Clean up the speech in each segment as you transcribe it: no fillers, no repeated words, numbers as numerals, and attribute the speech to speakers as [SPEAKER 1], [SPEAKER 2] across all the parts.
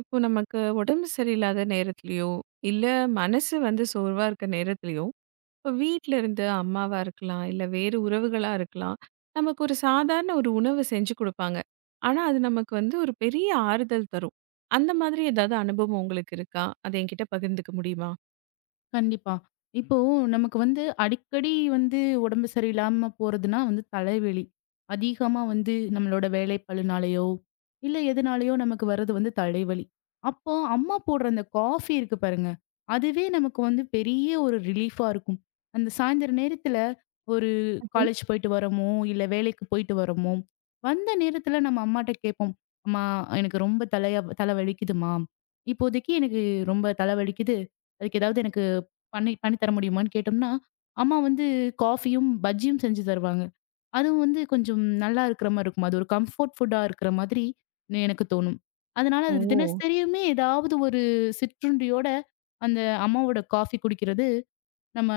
[SPEAKER 1] இப்போ நமக்கு உடம்பு சரியில்லாத நேரத்துலயோ, இல்ல மனசு சோர்வா இருக்க நேரத்துலயோ, இப்போ வீட்ல இருந்து அம்மாவா இருக்கலாம், இல்ல வேறு உறவுகளா இருக்கலாம். நமக்கு ஒரு சாதாரண ஒரு உணவு செஞ்சு குடுப்பாங்க. ஆனா, அது நமக்கு ஒரு பெரிய ஆறுதல் தரும். அந்த மாதிரி ஏதாவது அனுபவம் உங்களுக்கு இருக்கா? அத என்கிட்ட பகிர்ந்துக்க முடியுமா?
[SPEAKER 2] கண்டிப்பா. இப்போ நமக்கு வந்து அடிக்கடி வந்து உடம்பு சரியில்லாம போறதுன்னா வந்து தலைவலி. அதிகமா வந்து நம்மளோட வேலைப்பளுனாலயோ, இல்ல எதுனாலயோ நமக்கு வர்றது வந்து தலைவலி. அப்போ அம்மா போடுற அந்த காஃபி இருக்கு பாருங்க. அதுவே நமக்கு வந்து பெரிய ஒரு ரிலீஃபா இருக்கும். அந்த சாயந்தர நேரத்துல ஒரு காலேஜ் போயிட்டு வரோமோ, இல்ல வேலைக்கு போயிட்டு வரோமோ, வந்த நேரத்துல நம்ம அம்மாட்ட கேட்போம். "அம்மா எனக்கு ரொம்ப தலையா தலை வலிக்குதும்மா. இப்போதைக்கு எனக்கு ரொம்ப தலை வலிக்குது. அதுக்கு ஏதாவது எனக்கு பண்ணி பண்ணி தர முடியுமான்னு கேட்டோம்னா, அம்மா வந்து காஃபியும், பஜ்ஜியும் செஞ்சு தருவாங்க. அதுவும் வந்து கொஞ்சம் நல்லா இருக்கிற மாரி இருக்கும். அது ஒரு கம்ஃபோர்ட் ஃபுட்டா இருக்கிற மாதிரி எனக்கு தோணும். அதனால அது
[SPEAKER 1] ஓ!
[SPEAKER 2] தினசரியுமே ஏதாவது ஒரு சிற்றுண்டியோட அந்த அம்மாவோட காஃபி குடிக்கிறது, நம்ம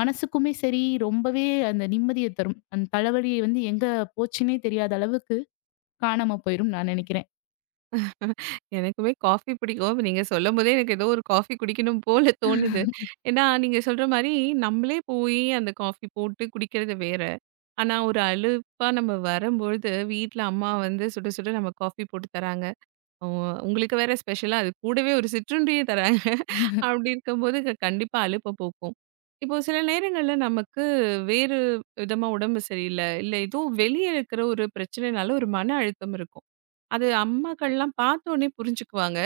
[SPEAKER 2] மனசுக்குமே சரி, ரொம்பவே அந்த நிம்மதிய தரும். அந்த தலைவலி வந்து எங்க போச்சுன்னே தெரியாத அளவுக்கு காணாம போயிரும்னு நான் நினைக்கிறேன்.
[SPEAKER 1] எனக்குமே காஃபி பிடிக்கும். இப்ப நீங்க சொல்லும்போதே எனக்கு ஏதோ ஒரு காஃபி குடிக்கணும் போல தோணுது. ஏன்னா, நீங்க சொல்ற மாரி நம்மளே போயி அந்த காஃபி போட்டு குடிக்கிறது வேற. ஆனா, ஒரு அலுப்பா நம்ம வரும்பொழுது வீட்ல அம்மா சுட சுட நமக்கு காஃபி போட்டு தராங்க. "ஓ உங்களுக்கு வேற ஸ்பெஷலா அது கூடவே ஒரு சிற்றுண்டியும் தராங்க." அப்படி இருக்கும்போது கண்டிப்பா அலுப்ப போக்கும். இப்போ சில நேரங்கள்ல நமக்கு வேறு விதமா உடம்பு சரியில்ல, இல்ல ஏதோ வெளிய இருக்கிற ஒரு பிரச்சனைனால ஒரு மன அழுத்தம் இருக்கும். அது அம்மாக்கள்லாம் பார்த்தோனே புரிஞ்சுக்குவாங்க.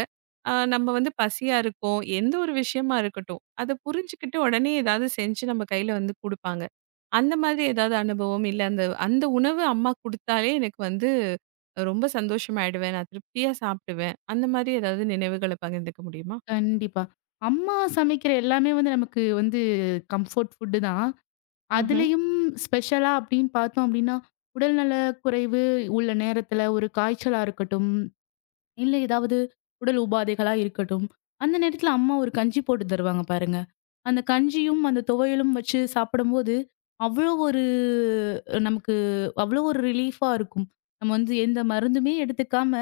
[SPEAKER 1] நம்ம பசியா இருக்கோம். எந்த ஒரு விஷயமா இருக்கட்டும். அத புரிஞ்சுக்கிட்டு உடனே ஏதாவது செஞ்சு நம்ம கையில குடுப்பாங்க. அந்த மாதிரி ஏதாவது அனுபவம் இல்ல அந்த அந்த உணவு அம்மா குடுத்தாலே எனக்கு ரொம்ப சந்தோஷமாயிடுவேன். நான் திருப்தியா சாப்பிடுவேன். அந்த மாதிரி ஏதாவது நினைவுகள பகிர்ந்துக்க முடியுமா?
[SPEAKER 2] கண்டிப்பா. அம்மா சமைக்கிற எல்லாமே வந்து நமக்கு வந்து கம்ஃபோர்ட் ஃபுட்டு தான்.
[SPEAKER 1] ம்ஹ்ம்.
[SPEAKER 2] அதுலயும் ஸ்பெஷலா அப்படின்னு பார்த்தோம் அப்படின்னா, உடல்நல குறைவு உள்ள நேரத்துல ஒரு காய்ச்சலா இருக்கட்டும், இல்ல ஏதாவது உடல் உபாதைகளா இருக்கட்டும். அந்த நேரத்துல அம்மா ஒரு கஞ்சி போட்டு தருவாங்க பாருங்க. அந்த கஞ்சியும், அந்த துவையலும் வச்சு சாப்பிடும்போது, அவ்வளோ ஒரு நமக்கு அவ்வளோ ஒரு ரிலீஃபா இருக்கும். நம்ம வந்து எந்த மருந்துமே எடுத்துக்காம,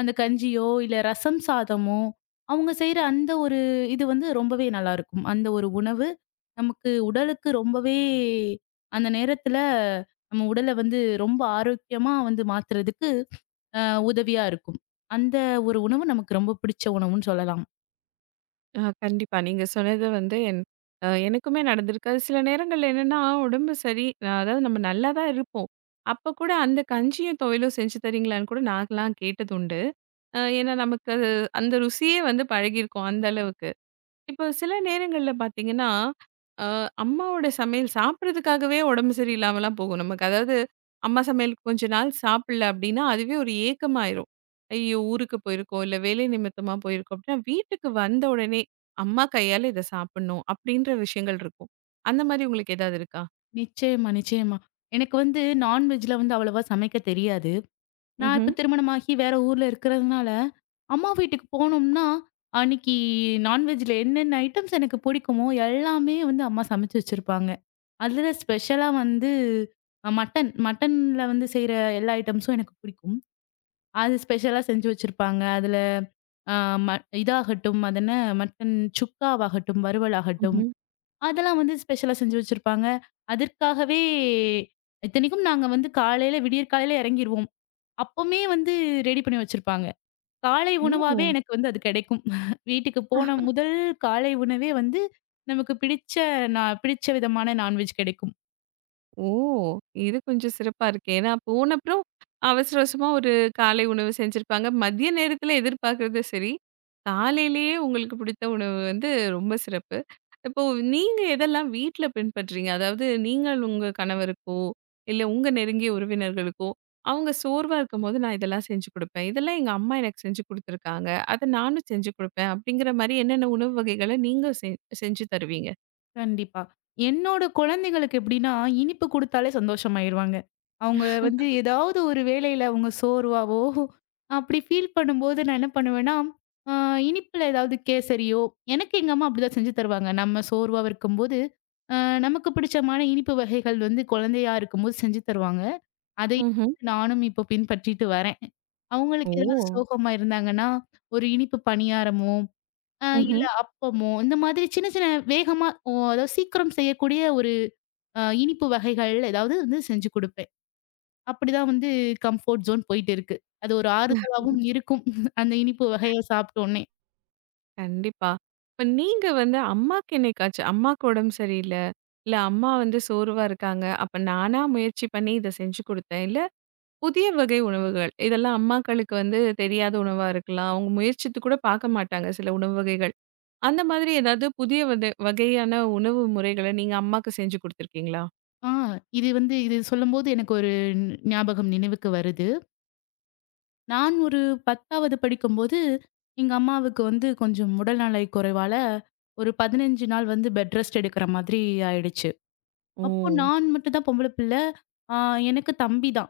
[SPEAKER 2] அந்த கஞ்சியோ, இல்ல ரசம் சாதமோ, அவங்க செய்ற அந்த ஒரு இது வந்து ரொம்பவே நல்லாருக்கும். அந்த ஒரு உணவு நமக்கு உடலுக்கு ரொம்பவே அந்த நேரத்துல நம்ம உடல வந்து ரொம்ப ஆரோக்கியமா வந்து மாத்துறதுக்கு அ உதவியா இருக்கும். அந்த ஒரு உணவு நமக்கு ரொம்ப பிடிச்ச உணவுன்னு சொல்லலாம்.
[SPEAKER 1] கண்டிப்பா. நீங்க சொன்னது என் அ எனக்குமே நடந்திருக்கு. அது சில நேரங்கள்ல என்னன்னா உடம்பு சரி அதாவது நம்ம நல்லா தான் இருப்போம். அப்ப கூட அந்த கஞ்சியும் துவையலும் செஞ்சு தரீங்களான்னு கூட நான்லாம் கேட்டது உண்டு. ஏன்னா நமக்கு அது அந்த ருசியே பழகியிருக்கும் அந்த அளவுக்கு. இப்போ சில நேரங்கள்ல பார்த்தீங்கன்னா, அ அம்மாவோட சமையல் சாப்பிடுறதுக்காகவே உடம்பு சரியில்லாமலாம் போகும் நமக்கு. அதாவது அம்மா சமையல் கொஞ்ச நாள் சாப்பிடல அப்டின்னா, அதுவே ஒரு ஏக்கமாயிரும். ஐயோ! ஊருக்கு போயிருக்கோம், இல்ல வேலை நிமித்தமா போயிருக்கோம் அப்டின்னா, வீட்டுக்கு வந்த உடனே அம்மா கையால இத சாப்பிடணும் அப்டின்ற விஷயங்கள் இருக்கும். அந்த மாரி உங்களுக்கு ஏதாவது இருக்கா?
[SPEAKER 2] நிச்சயமா, நிச்சயமா. எனக்கு வந்து நான்வெஜ்ல வந்து அவ்வளவா சமைக்க தெரியாது. நான்
[SPEAKER 1] ம்ஹ்ம்.
[SPEAKER 2] இப்ப திருமணமாகி வேற ஊர்ல இருக்கிறதுனால, அம்மா வீட்டுக்கு போனோம்னா, அன்னைக்கு நான்வெஜ்ல என்னென்ன ஐட்டம்ஸ் எனக்கு பிடிக்குமோ, எல்லாமே வந்து அம்மா சமைச்சு வச்சிருப்பாங்க. அதுல ஸ்பெஷலா வந்து மட்டன்ல வந்து செய்ற எல்லா ஐட்டம்ஸும் எனக்கு பிடிக்கும். அது ஸ்பெஷலா செஞ்சு வச்சிருப்பாங்க. அதுல அ ம இதாகட்டும், அது என்ன மட்டன் சுக்காவாகட்டும், வறுவலாகட்டும்
[SPEAKER 1] ம்ஹ்ம்.
[SPEAKER 2] அதெல்லாம் வந்து ஸ்பெஷலா செஞ்சு வச்சிருப்பாங்க. அதற்காகவே இத்தனைக்கும் நாங்க வந்து காலையில விடியற்காலையில இறங்கிருவோம். அப்பமே வந்து ரெடி பண்ணி வச்சிருப்பாங்க. காலை உணவாவே
[SPEAKER 1] ஓ!
[SPEAKER 2] எனக்கு வந்து அது கிடைக்கும். வீட்டுக்கு போன முதல் காலை உணவே வந்து நமக்கு பிடிச்ச நான் பிடிச்ச விதமான நான்வெஜ் கிடைக்கும்.
[SPEAKER 1] ஓ! இது கொஞ்சம் சிறப்பா இருக்கே. ஏன்னா போன அப்புறம் அவசர அவசரமா ஒரு காலை உணவு செஞ்சிருப்பாங்க. மதிய நேரத்தில எதிர்பார்க்கறது சரி. காலையிலேயே உங்களுக்கு பிடித்த உணவு ரொம்ப சிறப்பு. இப்போ நீங்க எதெல்லாம் வீட்ல பின்பற்றீங்க? அதாவது நீங்கள் உங்க கணவருக்கோ, இல்ல உங்க நெருங்கிய உறவினர்களுக்கோ, அவங்க சோர்வா இருக்கும்போது நான் இதெல்லாம் செஞ்சு குடுப்பேன். இதெல்லாம் எங்க அம்மா எனக்கு செஞ்சு குடுத்துருக்காங்க. அத நானும் செஞ்சு குடுப்பேன். அப்படிங்கிற மாரி என்னென்ன உணவு வகைகள நீங்க செஞ்சு தருவீங்க?
[SPEAKER 2] கண்டிப்பா. என்னோட குழந்தைகளுக்கு எப்படின்னா, இனிப்பு குடுத்தாலே சந்தோஷமாயிருவாங்க. அவங்க வந்து ஏதாவது ஒரு வேளையில அவங்க சோர்வாவோ, அப்படி ஃபீல் பண்ணும்போது நான் என்ன பண்ணுவேன்னா, அ இனிப்புல ஏதாவது கேசரியோ எனக்கு எங்க அம்மா அப்படிதான் செஞ்சு தருவாங்க. நம்ம சோர்வா இருக்கும்போது, அ நமக்கு பிடிச்சமான இனிப்பு வகைகள் வந்து குழந்தையா இருக்கும்போது செஞ்சு தருவாங்க. அதை
[SPEAKER 1] ம்ஹ்ம்.
[SPEAKER 2] நானும் இப்போ பின்பற்றிட்டு வரேன். அவங்களுக்கு ஏதாவது
[SPEAKER 1] ஓ!
[SPEAKER 2] சோகமா இருந்தாங்கன்னா, ஒரு இனிப்பு பணியாரமோ இல்ல
[SPEAKER 1] ம்ஹ்ம்.
[SPEAKER 2] அப்பமோ, இந்த மாதிரி சின்ன சின்ன வேகமா அதாவது சீக்கிரம் செய்யக்கூடிய ஒரு இனிப்பு வகைகள் ஏதாவது வந்து செஞ்சு குடுப்பேன். அப்படிதான் வந்து கம்ஃபோர்ட் ஜோன் போயிட்டு இருக்கு. அது ஒரு ஆறுதலாவும் இருக்கும். அந்த இனிப்பு வகைய சாப்பிட்டோனே.
[SPEAKER 1] கண்டிப்பா. இப்ப நீங்க அம்மாக்கு என்னைக்காச்சும் அம்மாக்கு உடம்பு சரியில்ல, இல்ல அம்மா சோர்வா இருக்காங்க. அப்ப நானா முயற்சி பண்ணி இத செஞ்சு குடுத்தேன். இல்ல புதிய வகை உணவுகள். இதெல்லாம் அம்மாக்களுக்கு தெரியாத உணவா இருக்கலாம். அவங்க முயற்சித்து கூட பார்க்க மாட்டாங்க சில உணவு வகைகள். அந்த மாதிரி ஏதாவது புதிய வகையான உணவு முறைகள நீங்க அம்மாக்கு செஞ்சு குடுத்துருக்கீங்களா?
[SPEAKER 2] ஆ இது வந்து இது சொல்லும்போது எனக்கு ஒரு ஞாபகம் நினைவுக்கு வருது. நான் ஒரு 10வது படிக்கும்போது, எங்க அம்மாவுக்கு வந்து கொஞ்சம் உடல்நலை குறைவால ஒரு 15 நாள் வந்து பெட் ரெஸ்ட் எடுக்கிற மாதிரி ஆயிடுச்சு.
[SPEAKER 1] ஓ!
[SPEAKER 2] அப்போ நான் மட்டும் தான் பொம்பள பிள்ளை. ஆ எனக்கு தம்பி தான்.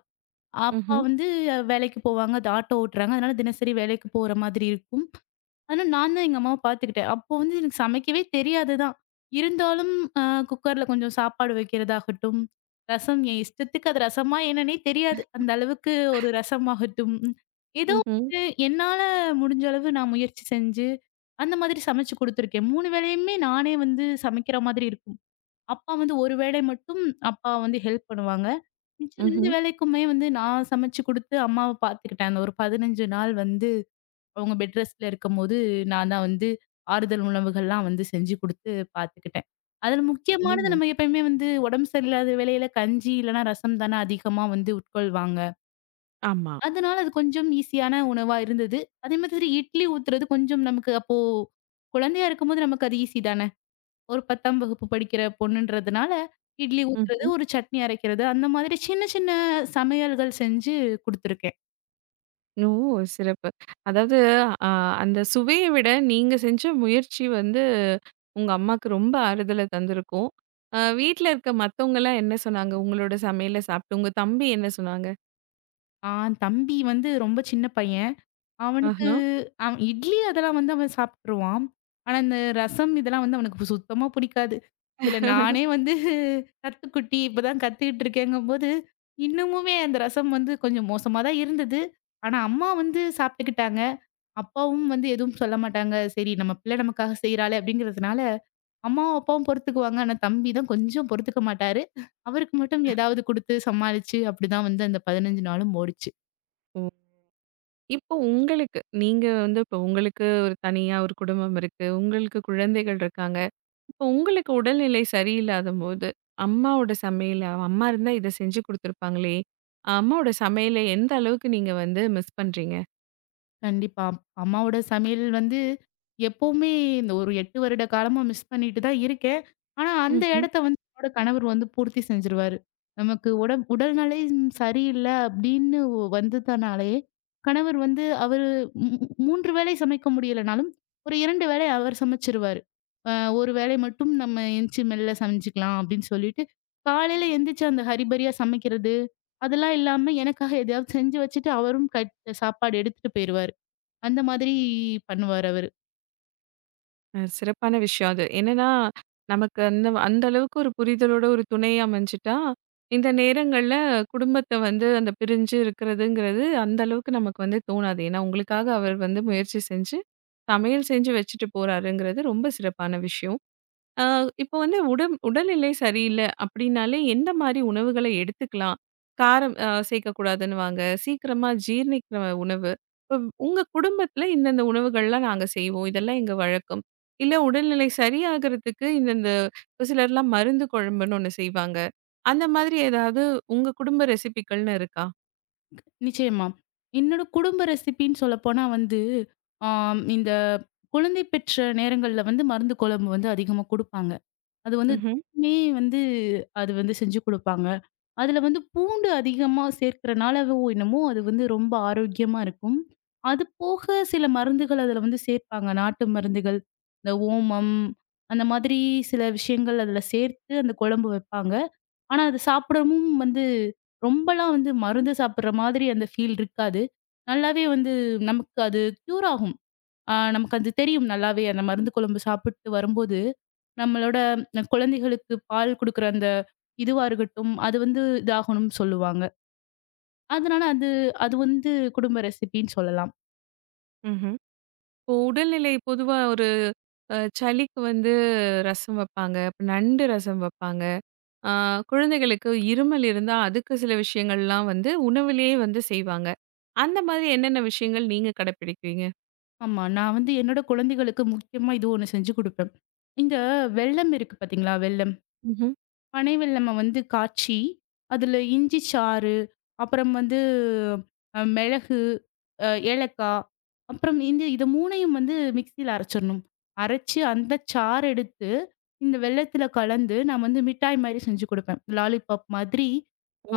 [SPEAKER 2] அப்பா
[SPEAKER 1] ம்ஹ்ம்.
[SPEAKER 2] வந்து வேலைக்கு போவாங்க. அது ஆட்டோ ஓட்டுறாங்க. அதனால தினசரி வேலைக்கு போற மாதிரி இருக்கும். ஆனா நான் தான் எங்க அம்மாவ பார்த்துக்கிட்டேன். அப்போ வந்து எனக்கு சமைக்கவே தெரியாது தான். இருந்தாலும் அ குக்கர்ல கொஞ்சம் சாப்பாடு வைக்கிறதாகட்டும், ரசம் என் இஷ்டத்துக்கு அது ரசமா என்னன்னே தெரியாது. அந்த அளவுக்கு ஒரு ரசமாகட்டும், ஏதோ
[SPEAKER 1] ம்ஹ்ம்.
[SPEAKER 2] வந்து என்னால முடிஞ்ச அளவு நான் முயற்சி செஞ்சு, அந்த மாதிரி சமைச்சு குடுத்துருக்கேன். 3 வேளையுமே நானே வந்து சமைக்கிற மாதிரி இருக்கும். அப்பா வந்து ஒரு வேளை மட்டும் அப்பா வந்து ஹெல்ப் பண்ணுவாங்க. மிச்சம் 2
[SPEAKER 1] ம்ஹ்ம்.
[SPEAKER 2] வேளைக்குமே வந்து நான் சமைச்சு குடுத்து அம்மாவ பார்த்துக்கிட்டேன். அந்த ஒரு 15 நாள் வந்து அவங்க பெட் ரெஸ்ட்ல இருக்கும்போது, நான் தான் வந்து ஆறுதல் உணவுகள்லாம் வந்து செஞ்சு குடுத்து பார்த்துக்கிட்டேன். அதுல முக்கியமானது
[SPEAKER 1] ஓ!
[SPEAKER 2] நம்ம எப்பயுமே வந்து உடம்பு சரியில்லாத வேளையில கஞ்சி இல்லன்னா ரசம் தானே அதிகமா வந்து உட்கொள்வாங்க.
[SPEAKER 1] ஆமா.
[SPEAKER 2] அதனால அது கொஞ்சம் ஈஸியான உணவா இருந்தது. அதே மாதிரி இட்லி ஊத்துறது கொஞ்சம் நமக்கு அப்போ குழந்தையா இருக்கும்போது நமக்கு அது ஈஸி தான. ஒரு 10ஆம் வகுப்பு படிக்கிற பொண்ணுன்றதுனால, இட்லி ஊத்துறது,
[SPEAKER 1] ம்.
[SPEAKER 2] ஒரு சட்னி அரைக்கிறது, அந்த மாதிரி சின்ன சின்ன சமையல்கள் செஞ்சு குடுத்துருக்கேன்.
[SPEAKER 1] ஓ! சிறப்பு. அதாவது அ அந்த சுவைய விட நீங்க செஞ்ச முயற்சி உங்க அம்மாக்கு ரொம்ப ஆறுதல தந்திருக்கும். வீட்ல இருக்க மத்தவங்கலாம் என்ன சொன்னாங்க? உங்களோட சமையல சாப்ட்டு உங்க தம்பி என்ன சொன்னாங்க?
[SPEAKER 2] ஆ தம்பி வந்து ரொம்ப சின்ன பையன். அவனுக்கு
[SPEAKER 1] ஆஹா.
[SPEAKER 2] அவன் இட்லி அதெல்லாம் வந்து அவன் சாப்பிட்டுருவான். ஆனா, இந்த ரசம் இதெல்லாம் வந்து அவனுக்கு சுத்தமா பிடிக்காது. இதுல நானே வந்து கத்துக்குட்டி, இப்பதான் கத்துக்கிட்டு இருக்கேங்கும்போது, இன்னமுமே அந்த ரசம் வந்து கொஞ்சம் மோசமா தான் இருந்தது. ஆனா, அம்மா வந்து சாப்பிட்டுக்கிட்டாங்க. அப்பாவும் வந்து எதுவும் சொல்ல மாட்டாங்க. சரி நம்ம பிள்ளை நமக்காக செய்றாளே அப்படிங்கிறதுனால, அம்மாவும் அப்பாவும் பொறுத்துக்குவாங்க. ஆனா, தம்பி தான் கொஞ்சம் பொறுத்துக்க மாட்டாரு. அவருக்கு மட்டும் ஏதாவது குடுத்து சமாளிச்சு அப்படிதான் வந்து அந்த 15 நாளும் ஓடுச்சு.
[SPEAKER 1] ஓ! இப்போ உங்களுக்கு நீங்க வந்து இப்போ உங்களுக்கு ஒரு தனியா ஒரு குடும்பம் இருக்கு. உங்களுக்கு குழந்தைகள் இருக்காங்க. இப்போ உங்களுக்கு உடல்நிலை சரியில்லாதம்போது, அம்மாவோட சமையல அம்மா இருந்தா இத செஞ்சு குடுத்துருப்பாங்களே! அம்மாவோட சமையல எந்த அளவுக்கு நீங்க மிஸ் பண்றீங்க?
[SPEAKER 2] கண்டிப்பா. அம்மாவோட சமையல் வந்து எப்பவுமே இந்த ஒரு 8 வருட காலமா மிஸ் பண்ணிட்டு தான் இருக்கேன். ஆனா, அந்த இடத்த வந்து என்னோட கணவர் வந்து பூர்த்தி செஞ்சுருவாரு. நமக்கு உடம் உடல்நிலை சரியில்ல அப்படின்னு வந்ததனாலே, கணவர் வந்து அவரு 3 வேளை சமைக்க முடியலனாலும், ஒரு 2 வேளை அவர் சமைச்சுருவாரு. அ ஒரு வேளை மட்டும் நம்ம எந்திச்சு மெல்ல சமைச்சுக்கலாம் அப்படின்னு சொல்லிட்டு, காலையில எந்திரிச்சு அந்த ஹரிபரியா சமைக்கிறது, அதெல்லாம் இல்லாம எனக்காக எதையாவது செஞ்சு வச்சுட்டு அவரும் சாப்பாடு எடுத்துட்டு போயிருவாரு. அந்த மாதிரி பண்ணுவாரு அவரு.
[SPEAKER 1] சிறப்பான விஷயம் அது. என்னன்னா, நமக்கு அந்த அந்த அளவுக்கு ஒரு புரிதலோட ஒரு துணை அமைஞ்சுட்டா, இந்த நேரங்கள்ல குடும்பத்த அந்த பிரிஞ்சு இருக்கிறதுங்கிறது அந்த அளவுக்கு நமக்கு தோணாது. ஏன்னா, உங்களுக்காக அவர் முயற்சி செஞ்சு, சமையல் செஞ்சு வச்சுட்டு போறாருங்கிறது ரொம்ப சிறப்பான விஷயம். ஆ, இப்போ உடல்நிலை சரியில்ல அப்படின்னாலே எந்த மாரி உணவுகள எடுத்துக்கலாம்? காரம் சேர்க்கக்கூடாதுன்னுவாங்க. சீக்கிரமா ஜீரணிக்கிற உணவு. இப்ப உங்க குடும்பத்துல இந்தந்த உணவுகள்லாம் நாங்க செய்வோம். இதெல்லாம் எங்க வழக்கம். இல்ல உடல்நிலை சரியாகறதுக்கு இந்தந்த இப்ப சிலர்லாம் மருந்து குழம்புன்னு ஒண்ணு செய்வாங்க. அந்த மாதிரி ஏதாவது உங்க குடும்ப ரெசிபிக்கள்னு இருக்கா?
[SPEAKER 2] நிச்சயமா. என்னோட குடும்ப ரெசிபின்னு சொல்லப்போனா வந்து, இந்த குழந்தை பெற்ற நேரங்கள்ல வந்து மருந்து குழம்பு வந்து அதிகமா குடுப்பாங்க. அது வந்து
[SPEAKER 1] ம்ஹ்ம்.
[SPEAKER 2] தினமே வந்து அது வந்து செஞ்சு குடுப்பாங்க. அதுல வந்து பூண்டு அதிகமா சேர்க்கிறனாலவோ என்னமோ அது வந்து ரொம்ப ஆரோக்கியமா இருக்கும். அது போக சில மருந்துகள் அதுல வந்து சேர்ப்பாங்க. நாட்டு மருந்துகள், இந்த ஓமம் அந்த மாதிரி சில விஷயங்கள் அதுல சேர்த்து அந்த குழம்பு வைப்பாங்க. ஆனா, அது சாப்பிடவும் வந்து ரொம்பலாம் வந்து மருந்து சாப்பிடுற மாதிரி அந்த ஃபீல் இருக்காது. நல்லாவே வந்து நமக்கு அது க்யூர் ஆகும். நமக்கு அது தெரியும் நல்லாவே. அந்த மருந்து குழம்பு சாப்பிட்டு வரும்போது, நம்மளோட குழந்தைகளுக்கு பால் குடுக்குற அந்த இதுவா இருக்கட்டும், அது வந்து இதாகணும்னு சொல்லுவாங்க. அதனால அது அது வந்து குடும்ப ரெசிபின்னு சொல்லலாம்.
[SPEAKER 1] ம்ஹ்ம். இப்போ உடல்நிலை பொதுவா ஒரு சளிக்கு ரசம் வைப்பாங்க. அப்புறம் நண்டு ரசம் வைப்பாங்க. ஆ, குழந்தைகளுக்கு இருமல் இருந்தா, அதுக்கு சில விஷயங்கள்லாம் உணவிலேயே செய்வாங்க. அந்த மாதிரி என்னென்ன விஷயங்கள் நீங்க கடைப்பிடிக்கிறீங்க?
[SPEAKER 2] ஆமா. நான் வந்து என்னோட குழந்தைகளுக்கு முக்கியமா இது ஒண்ணு செஞ்சு குடுப்பேன். இந்த வெல்லம் இருக்கு பார்த்தீங்களா? வெல்லம்.
[SPEAKER 1] ம்ஹ்ம்.
[SPEAKER 2] பனை வெல்லம வந்து காய்ச்சி, அதில இஞ்சி சாறு, அப்புறம் வந்து மிளகு, ஏலக்காய், அப்புறம் இந்த இத 3யும் வந்து மிக்ஸியில அரைச்சிரணும். அரைச்சு அந்த சாறு எடுத்து, இந்த வெல்லத்தில கலந்து நான் வந்து மிட்டாய் மாரி செஞ்சு குடுப்பேன். லாலிபாப் மாதிரி.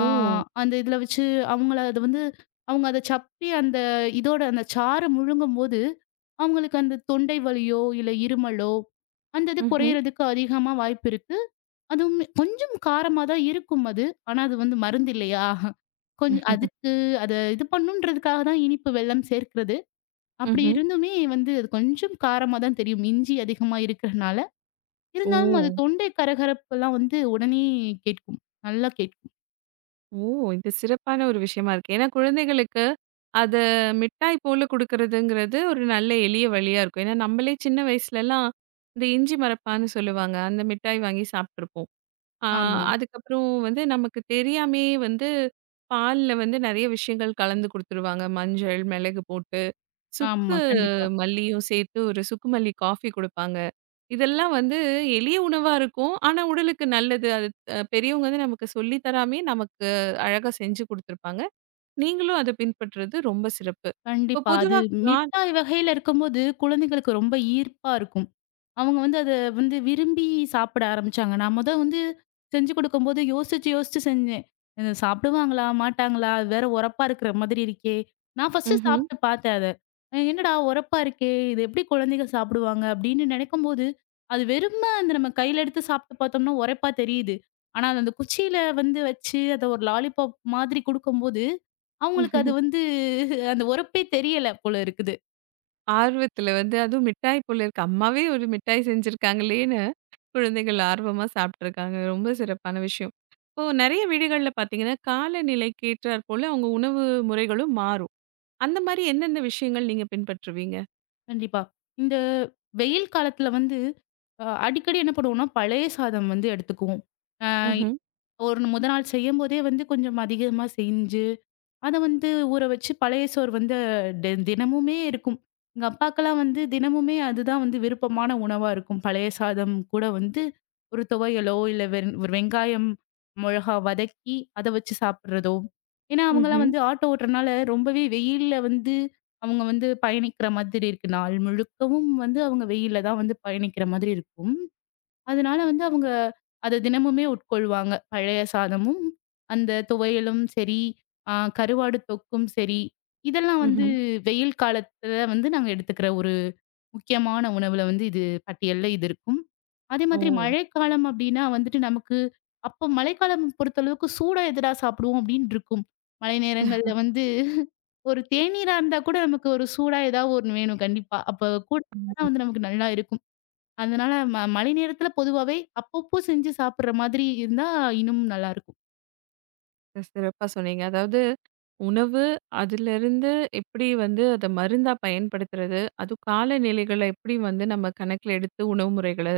[SPEAKER 2] ஆ அந்த இதில வச்சு அவங்கள அத வந்து அவங்க அத சப்பி அந்த இதோட அந்த சாறு முழுங்கும்போது, அவங்களுக்கு அந்த தொண்டை வலியோ, இல்ல இருமலோ, அந்த இது
[SPEAKER 1] ம்ஹ்ம்.
[SPEAKER 2] குறையிறதுக்கு அதிகமா வாய்ப்பு இருக்கு. அதுவுமே கொஞ்சம் காரமா தான் இருக்கும் அது. ஆனா அது வந்து மருந்து இல்லையா? அதுக்கு அத இது பண்ணுன்றதுக்காக தான் இனிப்பு வெல்லம் சேர்க்கிறது. அப்படி
[SPEAKER 1] ம்ஹ்ம்.
[SPEAKER 2] இருந்துமே வந்து அது கொஞ்சம் காரமா தான் தெரியும். இஞ்சி அதிகமா இருக்கிறனால.
[SPEAKER 1] ஓ!
[SPEAKER 2] இருந்தாலும் அது தொண்டை கரகரப்பெல்லாம் வந்து உடனே கேட்கும். நல்லா கேட்கும்.
[SPEAKER 1] ஓ! இது சிறப்பான ஒரு விஷயமா இருக்கு. ஏன்னா குழந்தைகளுக்கு அத மிட்டாய் போல குடுக்குறதுங்கிறது ஒரு நல்ல எளிய வழியா இருக்கும். ஏன்னா, நம்மளே சின்ன வயசுலலாம் இந்த இஞ்சி மரப்பான்னு சொல்லுவாங்க. அந்த மிட்டாய் வாங்கி சாப்ட்டுருப்போம். ஆ
[SPEAKER 2] ஆமா,
[SPEAKER 1] அதுக்கப்புறம் நமக்கு தெரியாமயே பால்ல நெறைய விஷயங்கள் கலந்து குடுத்துருவாங்க. மஞ்சள், மிளகு போட்டு, சுக்கு
[SPEAKER 2] ஆமா. கண்டிப்பா.
[SPEAKER 1] மல்லியும் சேர்த்து ஒரு சுக்கு மல்லி காஃபி குடுப்பாங்க. இதெல்லாம் எளிய உணவா இருக்கும். ஆனா உடலுக்கு நல்லது. அது பெரியவங்க நமக்கு சொல்லி தராமயே நமக்கு அழகா செஞ்சு குடுத்துருப்பாங்க. நீங்களும் அத பின்பற்றது ரொம்ப சிறப்பு. இப்போ
[SPEAKER 2] கண்டிப்பா. அது
[SPEAKER 1] பொதுவா கான்
[SPEAKER 2] மிட்டாய் வகையில இருக்கும்போது, குழந்தைகளுக்கு ரொம்ப ஈர்ப்பா இருக்கும். அவங்க வந்து அத வந்து விரும்பி சாப்பிட ஆரம்பிச்சாங்க. நான் மொத வந்து செஞ்சு குடுக்கும்போது யோசிச்சு, யோசிச்சு செஞ்சேன். "இத சாப்பிடுவாங்களா? மாட்டாங்களா? அது வேற உரப்பா இருக்கிற மாதிரி இருக்கே!" நான் ஃபர்ஸ்ட்டு
[SPEAKER 1] ம்ஹ்ம்.
[SPEAKER 2] சாப்பிட்டு பார்த்தேன் அத. "என்னடா உரப்பா இருக்கே! இது எப்படி குழந்தைங்க சாப்பிடுவாங்க?" அப்படின்னு நினைக்கும்போது, அது வெறும அந்த நம்ம கையில எடுத்து சாப்பிட்டு பார்த்தோம்னா, உரைப்பா தெரியுது. ஆனா, அது அந்த குச்சியில வந்து வச்சு, அத ஒரு லாலிபாப் மாதிரி குடுக்கும்போது அவங்களுக்கு அது வந்து அந்த உரப்பே தெரியல போல இருக்குது.
[SPEAKER 1] ஆர்வத்துல அதுவும் மிட்டாய் போல இருக்கு. அம்மாவே ஒரு மிட்டாய் செஞ்சிருக்காங்களேன்னு குழந்தைகள் ஆர்வமா சாப்பிட்டுருக்காங்க. ரொம்ப சிறப்பான விஷயம். இப்போ நெறைய வீடுகள்ல பார்த்தீங்கன்னா, காலநிலைக்கு ஏற்றாற் போல அவங்க உணவு முறைகளும் மாறும். அந்த மாரி என்னென்ன விஷயங்கள் நீங்க பின்பற்றுவீங்க?
[SPEAKER 2] கண்டிப்பா. இந்த வெயில் காலத்துல வந்து அடிக்கடி என்ன பண்ணுவோம்னா, பழைய சாதம் வந்து எடுத்துக்குவோம். அ
[SPEAKER 1] ம்ஹ்ம்.
[SPEAKER 2] ஒரு முத நாள் செய்யும்போதே வந்து கொஞ்சம் அதிகமா செஞ்சு அத வந்து ஊற வச்சு பழைய சோறு வந்து தினமுமே இருக்கும். எங்க அப்பாக்கெல்லாம் வந்து தினமுமே அதுதான் வந்து விருப்பமான உணவா இருக்கும். பழைய சாதம் கூட வந்து ஒரு துவையலோ, இல்ல ஒரு வெங்காயம், மொளகா வதக்கி அத வச்சு சாப்பிடுறதோ! ஏன்னா, அவங்கலாம்
[SPEAKER 1] ம்ஹ்ம்.
[SPEAKER 2] வந்து ஆட்டோ ஓட்டுறனால ரொம்பவே வெயில்ல வந்து அவங்க வந்து பயணிக்கிற மாதிரி இருக்கு. நாள் முழுக்கவும் வந்து அவங்க வெயில்ல தான் வந்து பயணிக்கிற மாதிரி இருக்கும். அதனால வந்து அவங்க அத தினமுமே உட்கொள்வாங்க. பழைய சாதமும், அந்த துவையலும் சரி, ஆ கருவாடு தொக்கும் சரி. இதெல்லாம் வந்து
[SPEAKER 1] ம்ஹ்ம்.
[SPEAKER 2] வெயில் காலத்துல வந்து நாங்க எடுத்துக்கிற ஒரு முக்கியமான உணவுல வந்து இது பட்டியல்ல இது இருக்கும். அதே
[SPEAKER 1] ஓ!
[SPEAKER 2] மாதிரி மழைக்காலம் அப்டின்னா வந்துட்டு நமக்கு அப்போ மழைக்காலம் பொறுத்தளவுக்கு சூடா எதுடா சாப்பிடுவோம் அப்டின்னு இருக்கும். மழை நேரங்கள்ல வந்து ஒரு தேநீரா இருந்தா கூட நமக்கு ஒரு சூடா ஏதாவது ஒண்ணு வேணும் கண்டிப்பா. அப்ப கூட
[SPEAKER 1] ஆமா.
[SPEAKER 2] வந்து நமக்கு நல்லா இருக்கும். அதனால மழை நேரத்துல பொதுவாவே அப்பப்போ செஞ்சு சாப்பிடுற மாதிரி இருந்தா இன்னும் நல்லாருக்கும்.
[SPEAKER 1] சிறப்பா சொன்னீங்க. அதாவது உணவு, அதிலிருந்து எப்படி அத மருந்தா பயன்படுத்துறது, அதுவும் காலநிலைகள எப்படி நம்ம கணக்கில எடுத்து உணவு முறைகள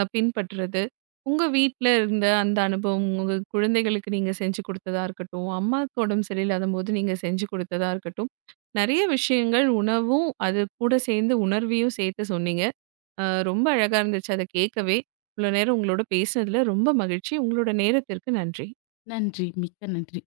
[SPEAKER 1] பின்பற்றுறது. உங்க வீட்ல இருந்த அந்த அனுபவம், உங்க குழந்தைகளுக்கு நீங்க செஞ்சு குடுத்ததா இருக்கட்டும், அம்மாவுக்கு உடம்பு சரியில்லாதம்போது நீங்க செஞ்சு குடுத்ததா இருக்கட்டும். நெறைய விஷயங்கள் உணவும், அது கூட சேர்ந்து உணர்வையும் சேர்த்து சொன்னீங்க. அ ரொம்ப அழகா இருந்துச்சு அத கேட்கவே. இவ்வளோ நேரம் உங்களோட பேசினதுல ரொம்ப மகிழ்ச்சி. உங்களோட நேரத்திற்கு நன்றி.
[SPEAKER 2] நன்றி. மிக்க நன்றி.